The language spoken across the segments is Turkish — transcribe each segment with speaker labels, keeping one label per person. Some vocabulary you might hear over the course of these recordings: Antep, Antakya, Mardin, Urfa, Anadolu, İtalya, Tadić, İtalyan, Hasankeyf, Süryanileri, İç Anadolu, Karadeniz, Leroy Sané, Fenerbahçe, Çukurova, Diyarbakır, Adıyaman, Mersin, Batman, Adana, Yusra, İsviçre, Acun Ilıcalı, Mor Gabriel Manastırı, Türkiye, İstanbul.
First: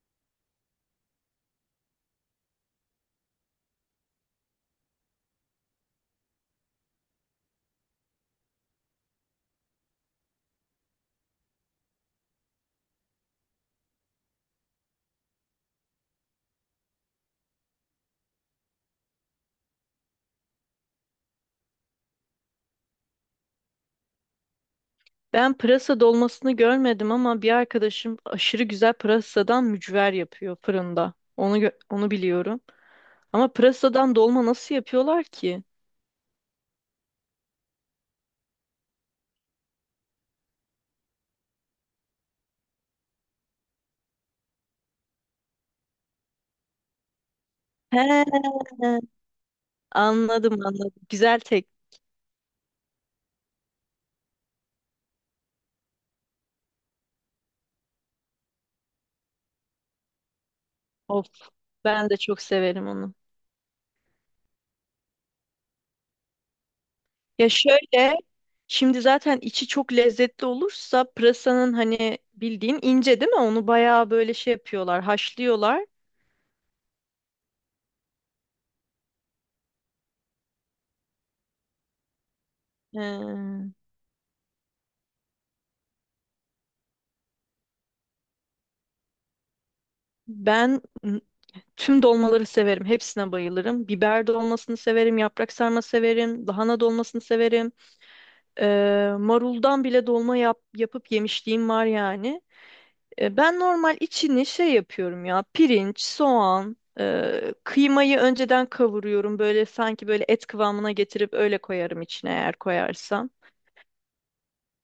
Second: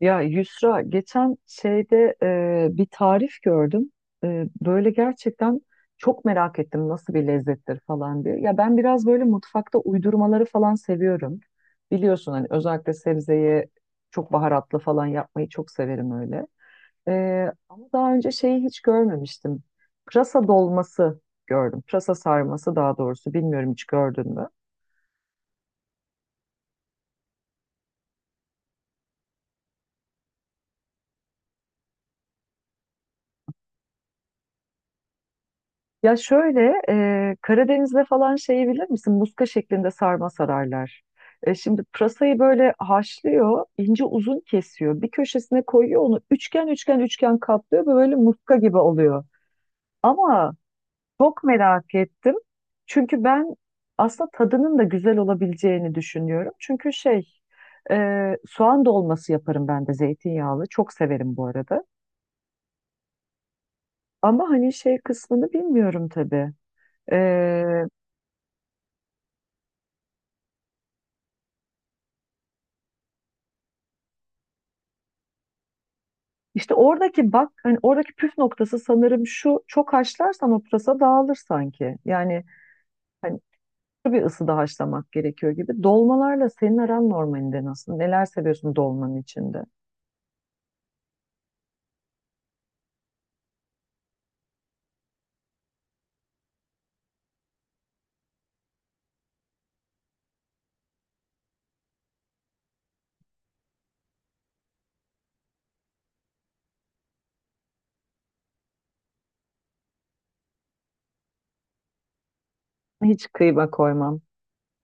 Speaker 1: Ya Yusra geçen şeyde bir tarif gördüm. Böyle gerçekten çok merak ettim nasıl bir lezzettir falan diye. Ya ben biraz böyle mutfakta uydurmaları falan seviyorum. Biliyorsun hani özellikle sebzeyi çok baharatlı falan yapmayı çok severim öyle. E, Ama daha önce şeyi hiç görmemiştim. Pırasa dolması gördüm. Pırasa sarması daha doğrusu, bilmiyorum, hiç gördün mü?
Speaker 2: Ben pırasa dolmasını görmedim ama bir arkadaşım aşırı güzel pırasadan mücver yapıyor fırında. Onu biliyorum. Ama pırasadan dolma nasıl yapıyorlar ki?
Speaker 1: Ya şöyle, Karadeniz'de falan şeyi bilir misin? Muska şeklinde sarma sararlar. Şimdi pırasayı böyle haşlıyor, ince uzun kesiyor. Bir köşesine koyuyor, onu üçgen üçgen üçgen katlıyor ve
Speaker 2: He,
Speaker 1: böyle muska gibi oluyor.
Speaker 2: anladım
Speaker 1: Ama
Speaker 2: anladım. Güzel
Speaker 1: çok
Speaker 2: tek.
Speaker 1: merak ettim. Çünkü ben aslında tadının da güzel olabileceğini düşünüyorum. Çünkü şey, e, soğan dolması yaparım ben de zeytinyağlı. Çok
Speaker 2: Of,
Speaker 1: severim bu arada.
Speaker 2: ben de çok severim onu.
Speaker 1: Ama hani şey kısmını bilmiyorum tabii.
Speaker 2: Ya şöyle, şimdi zaten içi çok lezzetli olursa pırasanın hani bildiğin ince değil mi? Onu bayağı böyle şey yapıyorlar, haşlıyorlar.
Speaker 1: İşte oradaki bak, hani oradaki püf noktası sanırım şu: çok haşlarsan o pırasa dağılır sanki. Yani hani
Speaker 2: Ee,
Speaker 1: bir ısıda haşlamak gerekiyor gibi. Dolmalarla senin aran normalinde nasıl? Neler seviyorsun dolmanın içinde?
Speaker 2: ben Tüm dolmaları severim. Hepsine bayılırım. Biber dolmasını severim. Yaprak sarma severim. Lahana dolmasını severim. Maruldan bile dolma yapıp yemişliğim var yani. Ben normal içini şey yapıyorum ya. Pirinç, soğan, kıymayı önceden kavuruyorum. Böyle sanki böyle et kıvamına getirip öyle koyarım içine eğer
Speaker 1: Hiç
Speaker 2: koyarsam.
Speaker 1: kıyma koymam.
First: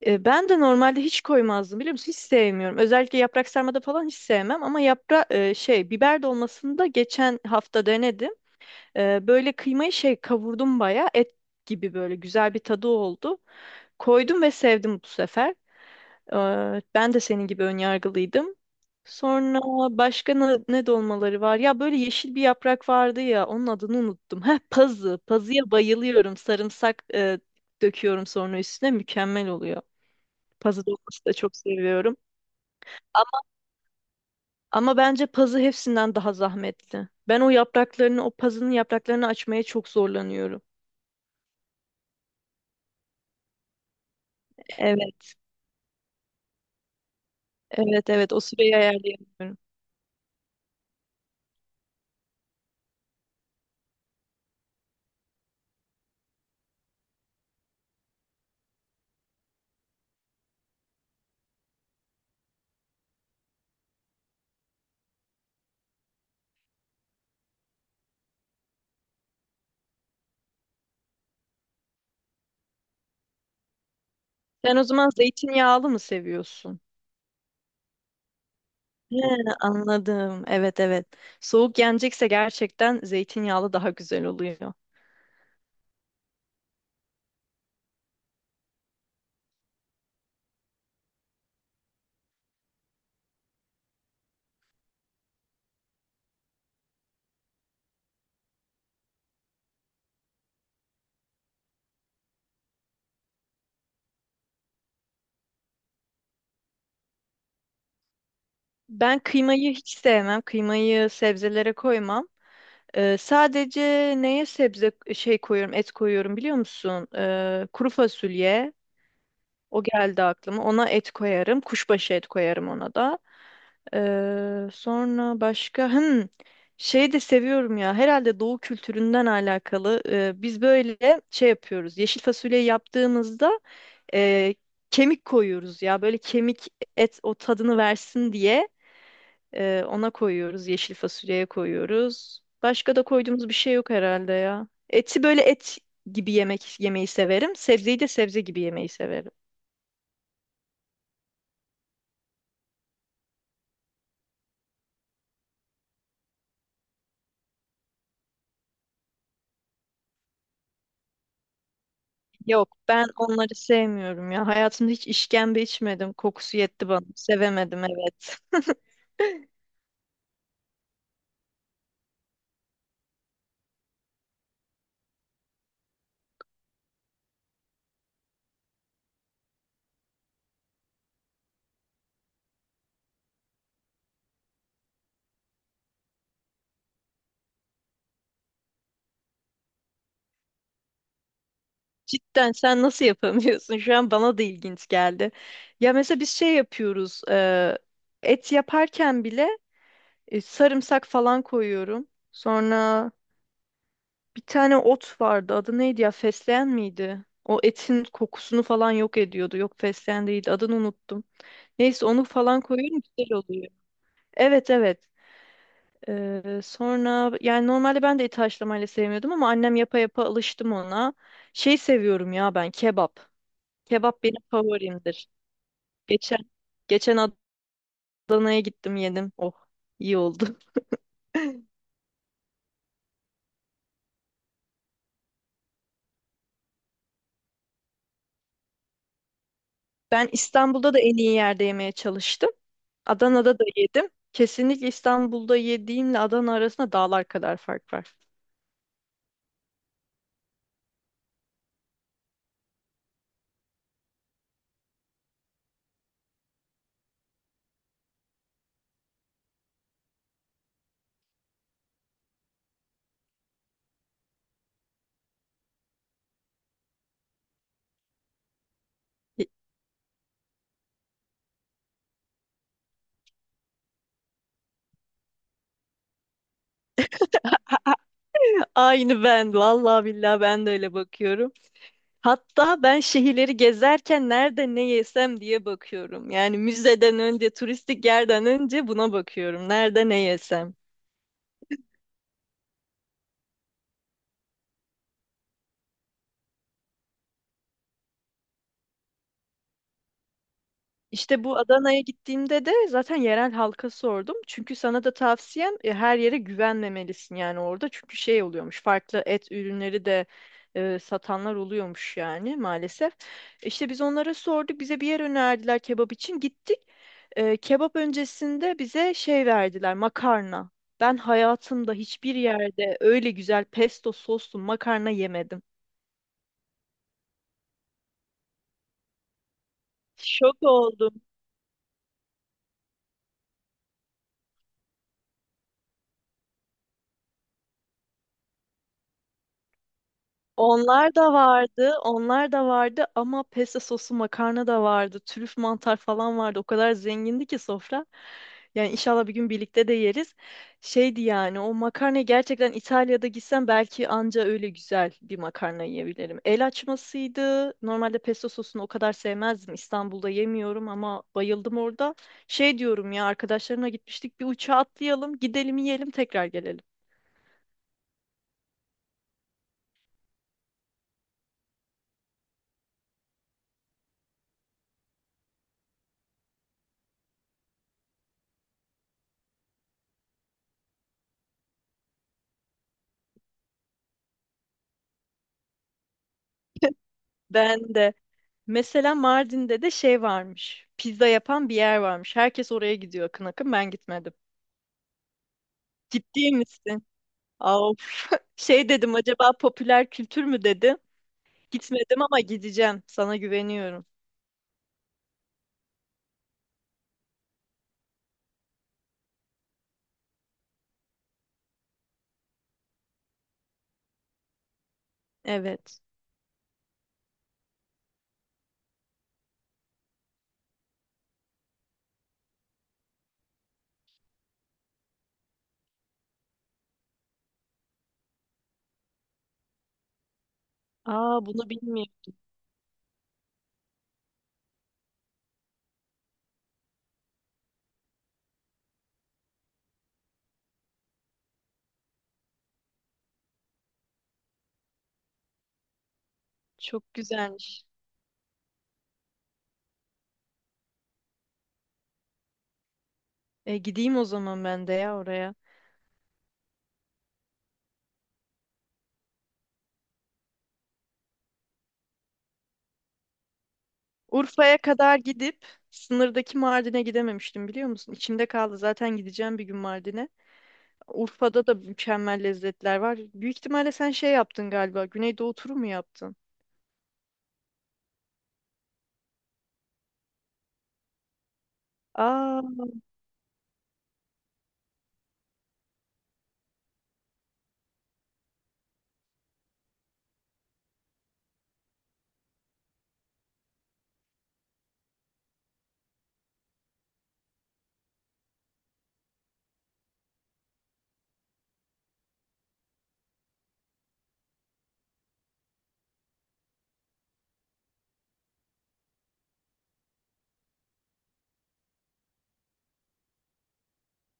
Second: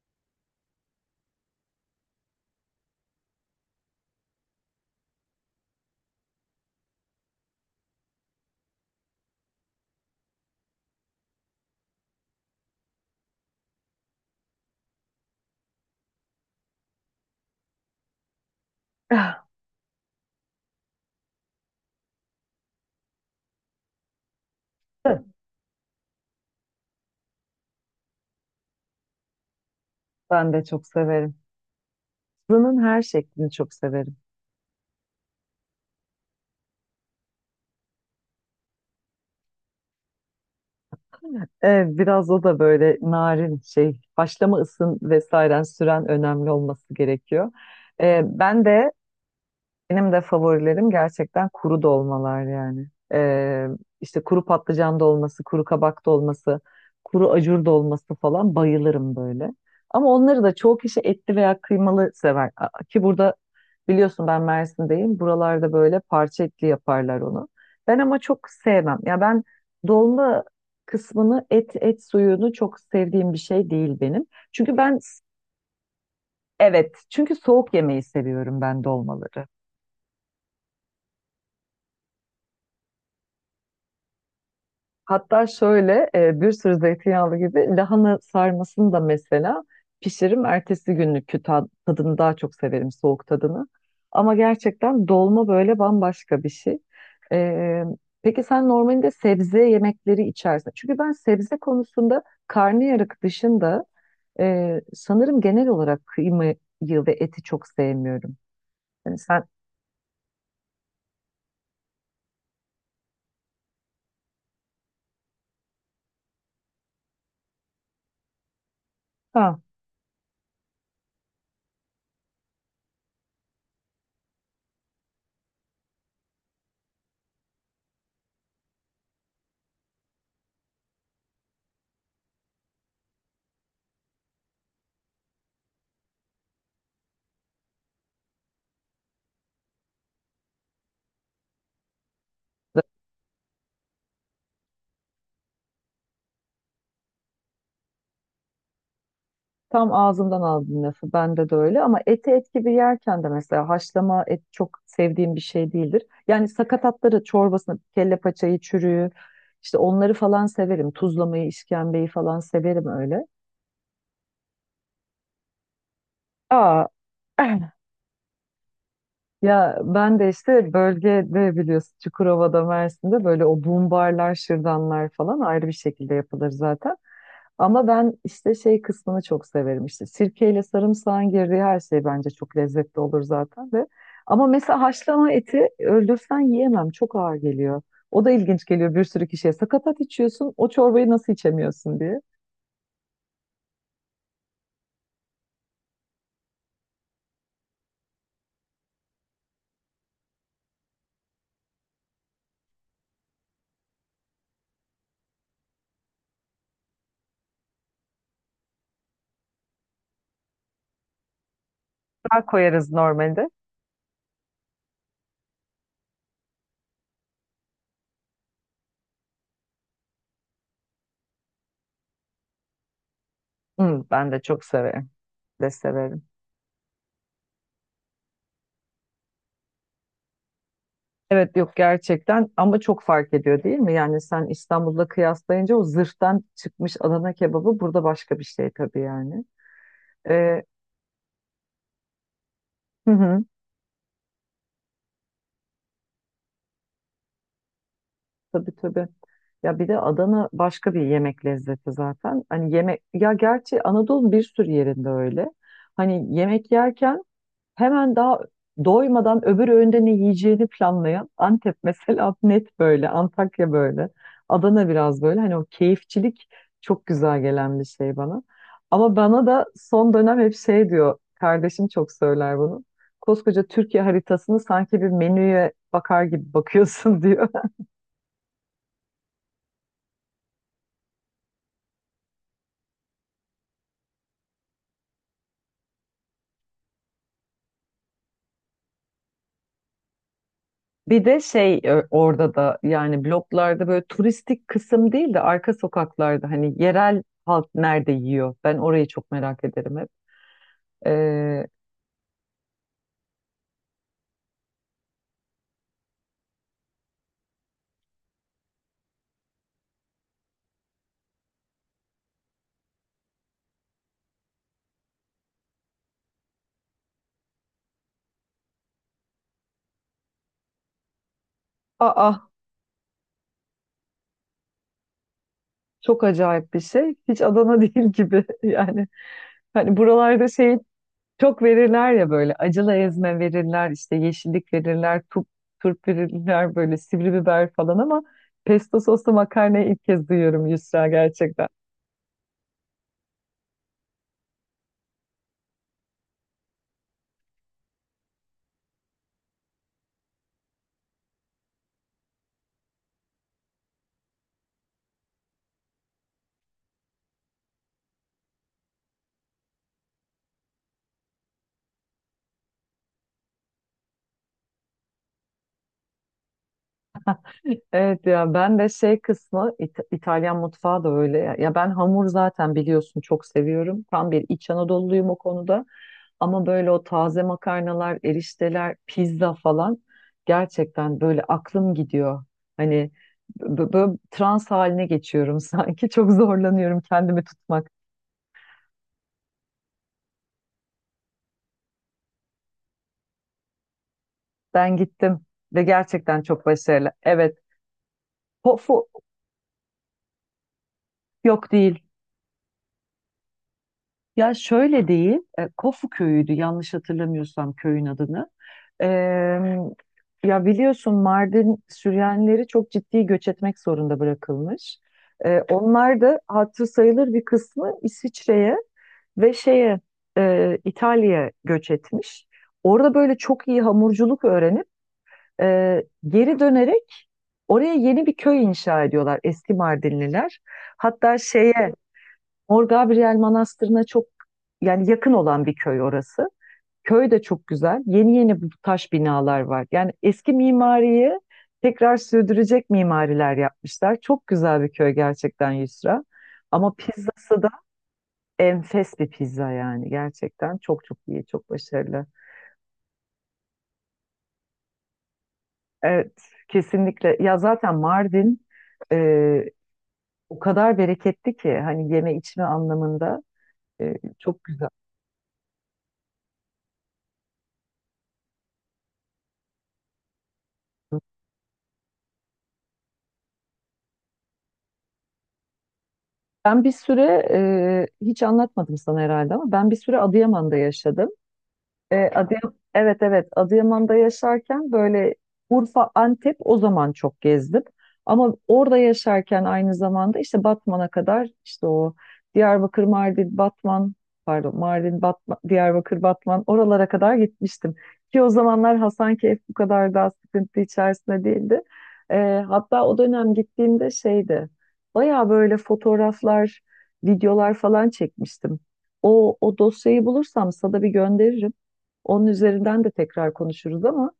Speaker 2: Ben de normalde hiç koymazdım biliyor musun? Hiç sevmiyorum. Özellikle yaprak sarmada falan hiç sevmem ama yapra e, şey biber dolmasını da geçen hafta denedim. Böyle kıymayı şey kavurdum bayağı et gibi böyle güzel bir tadı oldu. Koydum ve sevdim bu sefer. Ben de senin gibi önyargılıydım. Sonra başka ne dolmaları var? Ya böyle yeşil bir yaprak vardı ya onun adını unuttum. Heh
Speaker 1: Ah,
Speaker 2: pazı. Pazıya bayılıyorum. Sarımsak döküyorum sonra üstüne mükemmel oluyor.
Speaker 1: ben de çok
Speaker 2: Pazı dolması da
Speaker 1: severim.
Speaker 2: çok seviyorum.
Speaker 1: Fırının her şeklini çok severim.
Speaker 2: Ama bence pazı hepsinden daha zahmetli. Ben o yapraklarını, o pazının yapraklarını açmaya çok zorlanıyorum.
Speaker 1: Evet, biraz o da böyle narin şey, haşlama ısın
Speaker 2: Evet.
Speaker 1: vesaire süren önemli olması gerekiyor.
Speaker 2: Evet evet o
Speaker 1: Ben
Speaker 2: süreyi
Speaker 1: de
Speaker 2: ayarlayamıyorum.
Speaker 1: benim de favorilerim gerçekten kuru dolmalar yani. Ee, işte kuru patlıcan dolması, kuru kabak dolması, kuru acur dolması falan bayılırım böyle. Ama onları da çoğu kişi etli veya kıymalı sever. Ki burada biliyorsun ben Mersin'deyim. Buralarda böyle parça etli yaparlar onu. Ben ama çok sevmem. Ya ben dolma kısmını, et suyunu çok sevdiğim bir şey değil benim. Çünkü
Speaker 2: Sen o
Speaker 1: ben
Speaker 2: zaman zeytinyağlı mı seviyorsun?
Speaker 1: evet, çünkü soğuk yemeyi seviyorum ben
Speaker 2: He,
Speaker 1: dolmaları.
Speaker 2: anladım. Evet evet. Soğuk yenecekse gerçekten zeytinyağlı daha güzel oluyor.
Speaker 1: Hatta şöyle bir sürü zeytinyağlı gibi lahana sarmasını da mesela pişiririm. Ertesi günlükü tadını daha çok severim, soğuk tadını. Ama gerçekten dolma böyle bambaşka bir şey. E, peki sen normalde sebze yemekleri içersin. Çünkü ben sebze konusunda karnıyarık dışında sanırım genel olarak kıymayı ve eti çok sevmiyorum. Yani
Speaker 2: Ben
Speaker 1: sen,
Speaker 2: kıymayı hiç sevmem. Kıymayı sebzelere koymam. Sadece neye sebze şey koyuyorum, et koyuyorum biliyor musun? Kuru fasulye,
Speaker 1: ha.
Speaker 2: o geldi aklıma. Ona et koyarım. Kuşbaşı et koyarım ona da. Sonra başka şey de seviyorum ya. Herhalde doğu kültüründen alakalı. Biz böyle şey yapıyoruz. Yeşil fasulyeyi yaptığımızda e, kemik koyuyoruz ya. Böyle kemik et o tadını versin diye ona koyuyoruz. Yeşil fasulyeye koyuyoruz. Başka da koyduğumuz bir şey yok herhalde ya. Eti böyle et gibi yemek yemeyi severim. Sebzeyi de sebze gibi yemeyi severim.
Speaker 1: Tam ağzımdan aldın lafı. Bende de öyle ama eti et gibi yerken de mesela haşlama et çok sevdiğim bir şey değildir. Yani sakatatları, çorbasını, kelle paçayı, çürüğü, işte onları falan severim. Tuzlamayı, işkembeyi falan
Speaker 2: Yok
Speaker 1: severim
Speaker 2: ben
Speaker 1: öyle.
Speaker 2: onları sevmiyorum ya. Hayatımda hiç işkembe içmedim. Kokusu
Speaker 1: Aa.
Speaker 2: yetti bana. Sevemedim evet.
Speaker 1: Ya ben de işte bölgede, biliyorsun, Çukurova'da, Mersin'de böyle o boom barlar, şırdanlar falan ayrı bir şekilde yapılır zaten. Ama ben işte şey kısmını çok severim, işte sirkeyle sarımsağın girdiği her şey bence çok lezzetli olur zaten de. Ama mesela haşlama eti öldürsen yiyemem, çok ağır geliyor. O da ilginç geliyor bir sürü kişiye. Sakatat içiyorsun, o çorbayı nasıl içemiyorsun diye.
Speaker 2: Cidden sen nasıl yapamıyorsun? Şu an bana da ilginç geldi. Ya mesela biz şey yapıyoruz. Et yaparken bile sarımsak falan koyuyorum. Sonra bir tane ot vardı. Adı neydi ya? Fesleğen miydi? O etin kokusunu falan yok ediyordu. Yok fesleğen değildi. Adını unuttum. Neyse onu
Speaker 1: Daha
Speaker 2: falan
Speaker 1: koyarız
Speaker 2: koyuyorum güzel
Speaker 1: normalde.
Speaker 2: oluyor. Evet evet. Sonra yani normalde ben de eti haşlamayla sevmiyordum ama annem yapa yapa alıştım ona. Şey seviyorum ya ben kebap.
Speaker 1: Hı,
Speaker 2: Kebap
Speaker 1: ben
Speaker 2: benim
Speaker 1: de çok severim.
Speaker 2: favorimdir.
Speaker 1: De severim.
Speaker 2: Geçen Geçen Adana'ya gittim yedim. Oh iyi oldu.
Speaker 1: Evet, yok gerçekten ama çok fark ediyor değil mi? Yani sen İstanbul'da kıyaslayınca o zırhtan çıkmış Adana kebabı burada başka bir şey tabii yani.
Speaker 2: Ben
Speaker 1: Ee,
Speaker 2: İstanbul'da da en iyi yerde yemeye çalıştım.
Speaker 1: hı hı,
Speaker 2: Adana'da da yedim. Kesinlikle İstanbul'da yediğimle Adana arasında dağlar kadar fark var.
Speaker 1: tabii tabii. Ya bir de Adana başka bir yemek lezzeti zaten. Hani yemek ya, gerçi Anadolu'nun bir sürü yerinde öyle. Hani yemek yerken hemen daha doymadan öbür öğünde ne yiyeceğini planlayan Antep mesela, net böyle, Antakya böyle, Adana biraz böyle. Hani o keyifçilik çok güzel gelen bir şey bana. Ama bana da son dönem hep şey diyor, kardeşim çok söyler bunu. Koskoca Türkiye haritasını sanki bir menüye bakar gibi bakıyorsun diyor.
Speaker 2: Aynı ben. Vallahi billahi ben de öyle bakıyorum. Hatta ben şehirleri gezerken nerede ne yesem diye bakıyorum. Yani müzeden önce, turistik yerden önce buna bakıyorum. Nerede ne yesem.
Speaker 1: Bir de şey orada da yani bloklarda böyle turistik kısım değil de arka sokaklarda hani yerel halk nerede yiyor? Ben orayı çok merak ederim hep.
Speaker 2: İşte bu
Speaker 1: Ee,
Speaker 2: Adana'ya gittiğimde de zaten yerel halka sordum. Çünkü sana da tavsiyem her yere güvenmemelisin yani orada. Çünkü şey oluyormuş farklı et ürünleri de satanlar oluyormuş yani maalesef. İşte biz onlara sorduk bize bir yer önerdiler kebap için gittik. Kebap öncesinde bize şey verdiler makarna. Ben hayatımda
Speaker 1: Aa,
Speaker 2: hiçbir yerde öyle güzel pesto soslu makarna yemedim.
Speaker 1: çok acayip bir şey. Hiç Adana değil gibi. Yani hani buralarda
Speaker 2: Şok
Speaker 1: şey
Speaker 2: oldum.
Speaker 1: çok verirler ya, böyle acılı ezme verirler, işte yeşillik verirler, turp, turp verirler, böyle sivri biber falan, ama pesto soslu makarnayı ilk kez duyuyorum Yusra,
Speaker 2: Onlar da
Speaker 1: gerçekten.
Speaker 2: vardı, onlar da vardı ama pesto sosu makarna da vardı, trüf mantar falan vardı. O kadar zengindi ki sofra. Yani inşallah bir gün birlikte de yeriz. Şeydi yani o makarna gerçekten İtalya'da gitsem belki anca öyle güzel bir makarna yiyebilirim. El açmasıydı. Normalde pesto sosunu o kadar sevmezdim. İstanbul'da yemiyorum ama bayıldım orada. Şey diyorum ya arkadaşlarımla gitmiştik bir uçağa atlayalım, gidelim yiyelim tekrar gelelim.
Speaker 1: Evet, ya ben de şey kısmı İtalyan mutfağı da öyle. Ya ben hamur, zaten biliyorsun, çok seviyorum. Tam bir İç Anadolu'luyum o konuda. Ama böyle o taze makarnalar, erişteler, pizza falan gerçekten böyle aklım gidiyor. Hani böyle trans haline geçiyorum sanki. Çok zorlanıyorum kendimi tutmak.
Speaker 2: Ben de. Mesela Mardin'de de şey varmış. Pizza yapan bir yer varmış. Herkes oraya gidiyor akın akın. Ben gitmedim.
Speaker 1: Ben gittim ve gerçekten
Speaker 2: Ciddi
Speaker 1: çok
Speaker 2: misin?
Speaker 1: başarılı. Evet,
Speaker 2: Of. Şey
Speaker 1: Kofu.
Speaker 2: dedim acaba popüler kültür mü dedim.
Speaker 1: Yok değil.
Speaker 2: Gitmedim ama gideceğim. Sana güveniyorum.
Speaker 1: Ya şöyle değil, Kofu köyüydü yanlış hatırlamıyorsam köyün adını. Eee, ya biliyorsun Mardin Süryanileri çok ciddi göç etmek zorunda bırakılmış.
Speaker 2: Evet.
Speaker 1: Onlar da hatırı sayılır bir kısmı İsviçre'ye ve şeye İtalya'ya göç etmiş. Orada böyle çok iyi hamurculuk öğrenip geri dönerek oraya yeni bir köy inşa ediyorlar eski Mardinliler. Hatta
Speaker 2: Aa bunu
Speaker 1: şeye
Speaker 2: bilmiyorum.
Speaker 1: Mor Gabriel Manastırı'na çok, yani yakın olan bir köy orası. Köy de çok güzel. Yeni yeni bu taş binalar var. Yani eski mimariyi tekrar sürdürecek mimariler yapmışlar. Çok güzel bir köy gerçekten Yusra. Ama
Speaker 2: Çok
Speaker 1: pizzası da
Speaker 2: güzelmiş.
Speaker 1: enfes bir pizza yani. Gerçekten çok çok iyi, çok başarılı.
Speaker 2: E, gideyim o zaman ben de ya oraya.
Speaker 1: Evet, kesinlikle. Ya zaten Mardin e, o kadar bereketli ki hani yeme içme anlamında e, çok
Speaker 2: Urfa'ya
Speaker 1: güzel.
Speaker 2: kadar gidip sınırdaki Mardin'e gidememiştim biliyor musun? İçimde kaldı. Zaten gideceğim bir gün Mardin'e. Urfa'da da mükemmel lezzetler var. Büyük ihtimalle sen şey yaptın galiba. Güneydoğu turu mu yaptın?
Speaker 1: Ben bir süre hiç anlatmadım sana herhalde ama ben bir süre Adıyaman'da yaşadım.
Speaker 2: Aa,
Speaker 1: Evet evet, Adıyaman'da yaşarken böyle Urfa, Antep o zaman çok gezdim. Ama orada yaşarken aynı zamanda işte Batman'a kadar, işte o Diyarbakır, Mardin, Batman, pardon, Mardin, Batman, Diyarbakır, Batman, oralara kadar gitmiştim. Ki o zamanlar Hasankeyf bu kadar daha sıkıntı içerisinde değildi. E, hatta o dönem gittiğimde şeydi, baya böyle fotoğraflar, videolar falan çekmiştim. O dosyayı bulursam sana bir gönderirim. Onun üzerinden de tekrar konuşuruz ama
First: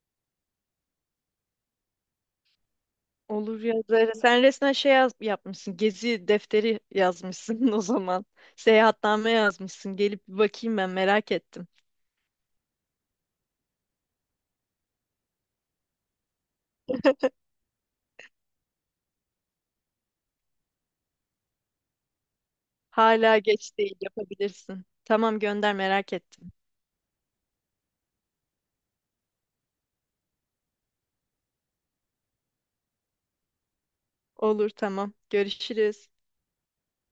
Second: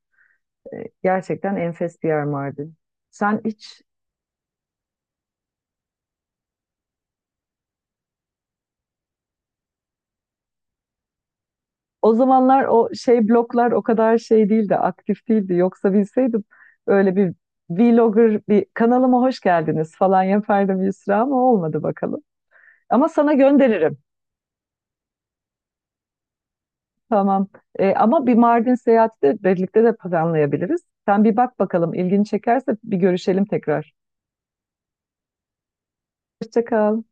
Speaker 1: e, gerçekten enfes bir yer Mardin. Sen
Speaker 2: olur ya
Speaker 1: hiç
Speaker 2: Zehra. Sen resmen yapmışsın. Gezi defteri yazmışsın o zaman. Seyahatname yazmışsın. Gelip bir bakayım ben merak ettim.
Speaker 1: o zamanlar o şey bloklar o kadar şey değildi, aktif değildi. Yoksa bilseydim öyle bir vlogger, bir kanalıma hoş geldiniz falan yapardım Yusra, ama olmadı bakalım. Ama sana
Speaker 2: Hala geç değil
Speaker 1: gönderirim.
Speaker 2: yapabilirsin. Tamam gönder merak ettim.
Speaker 1: Tamam. Ama bir Mardin seyahati de birlikte de planlayabiliriz. Sen bir bak bakalım, ilgini çekerse bir görüşelim tekrar.
Speaker 2: Olur tamam. Görüşürüz.
Speaker 1: Hoşça kal.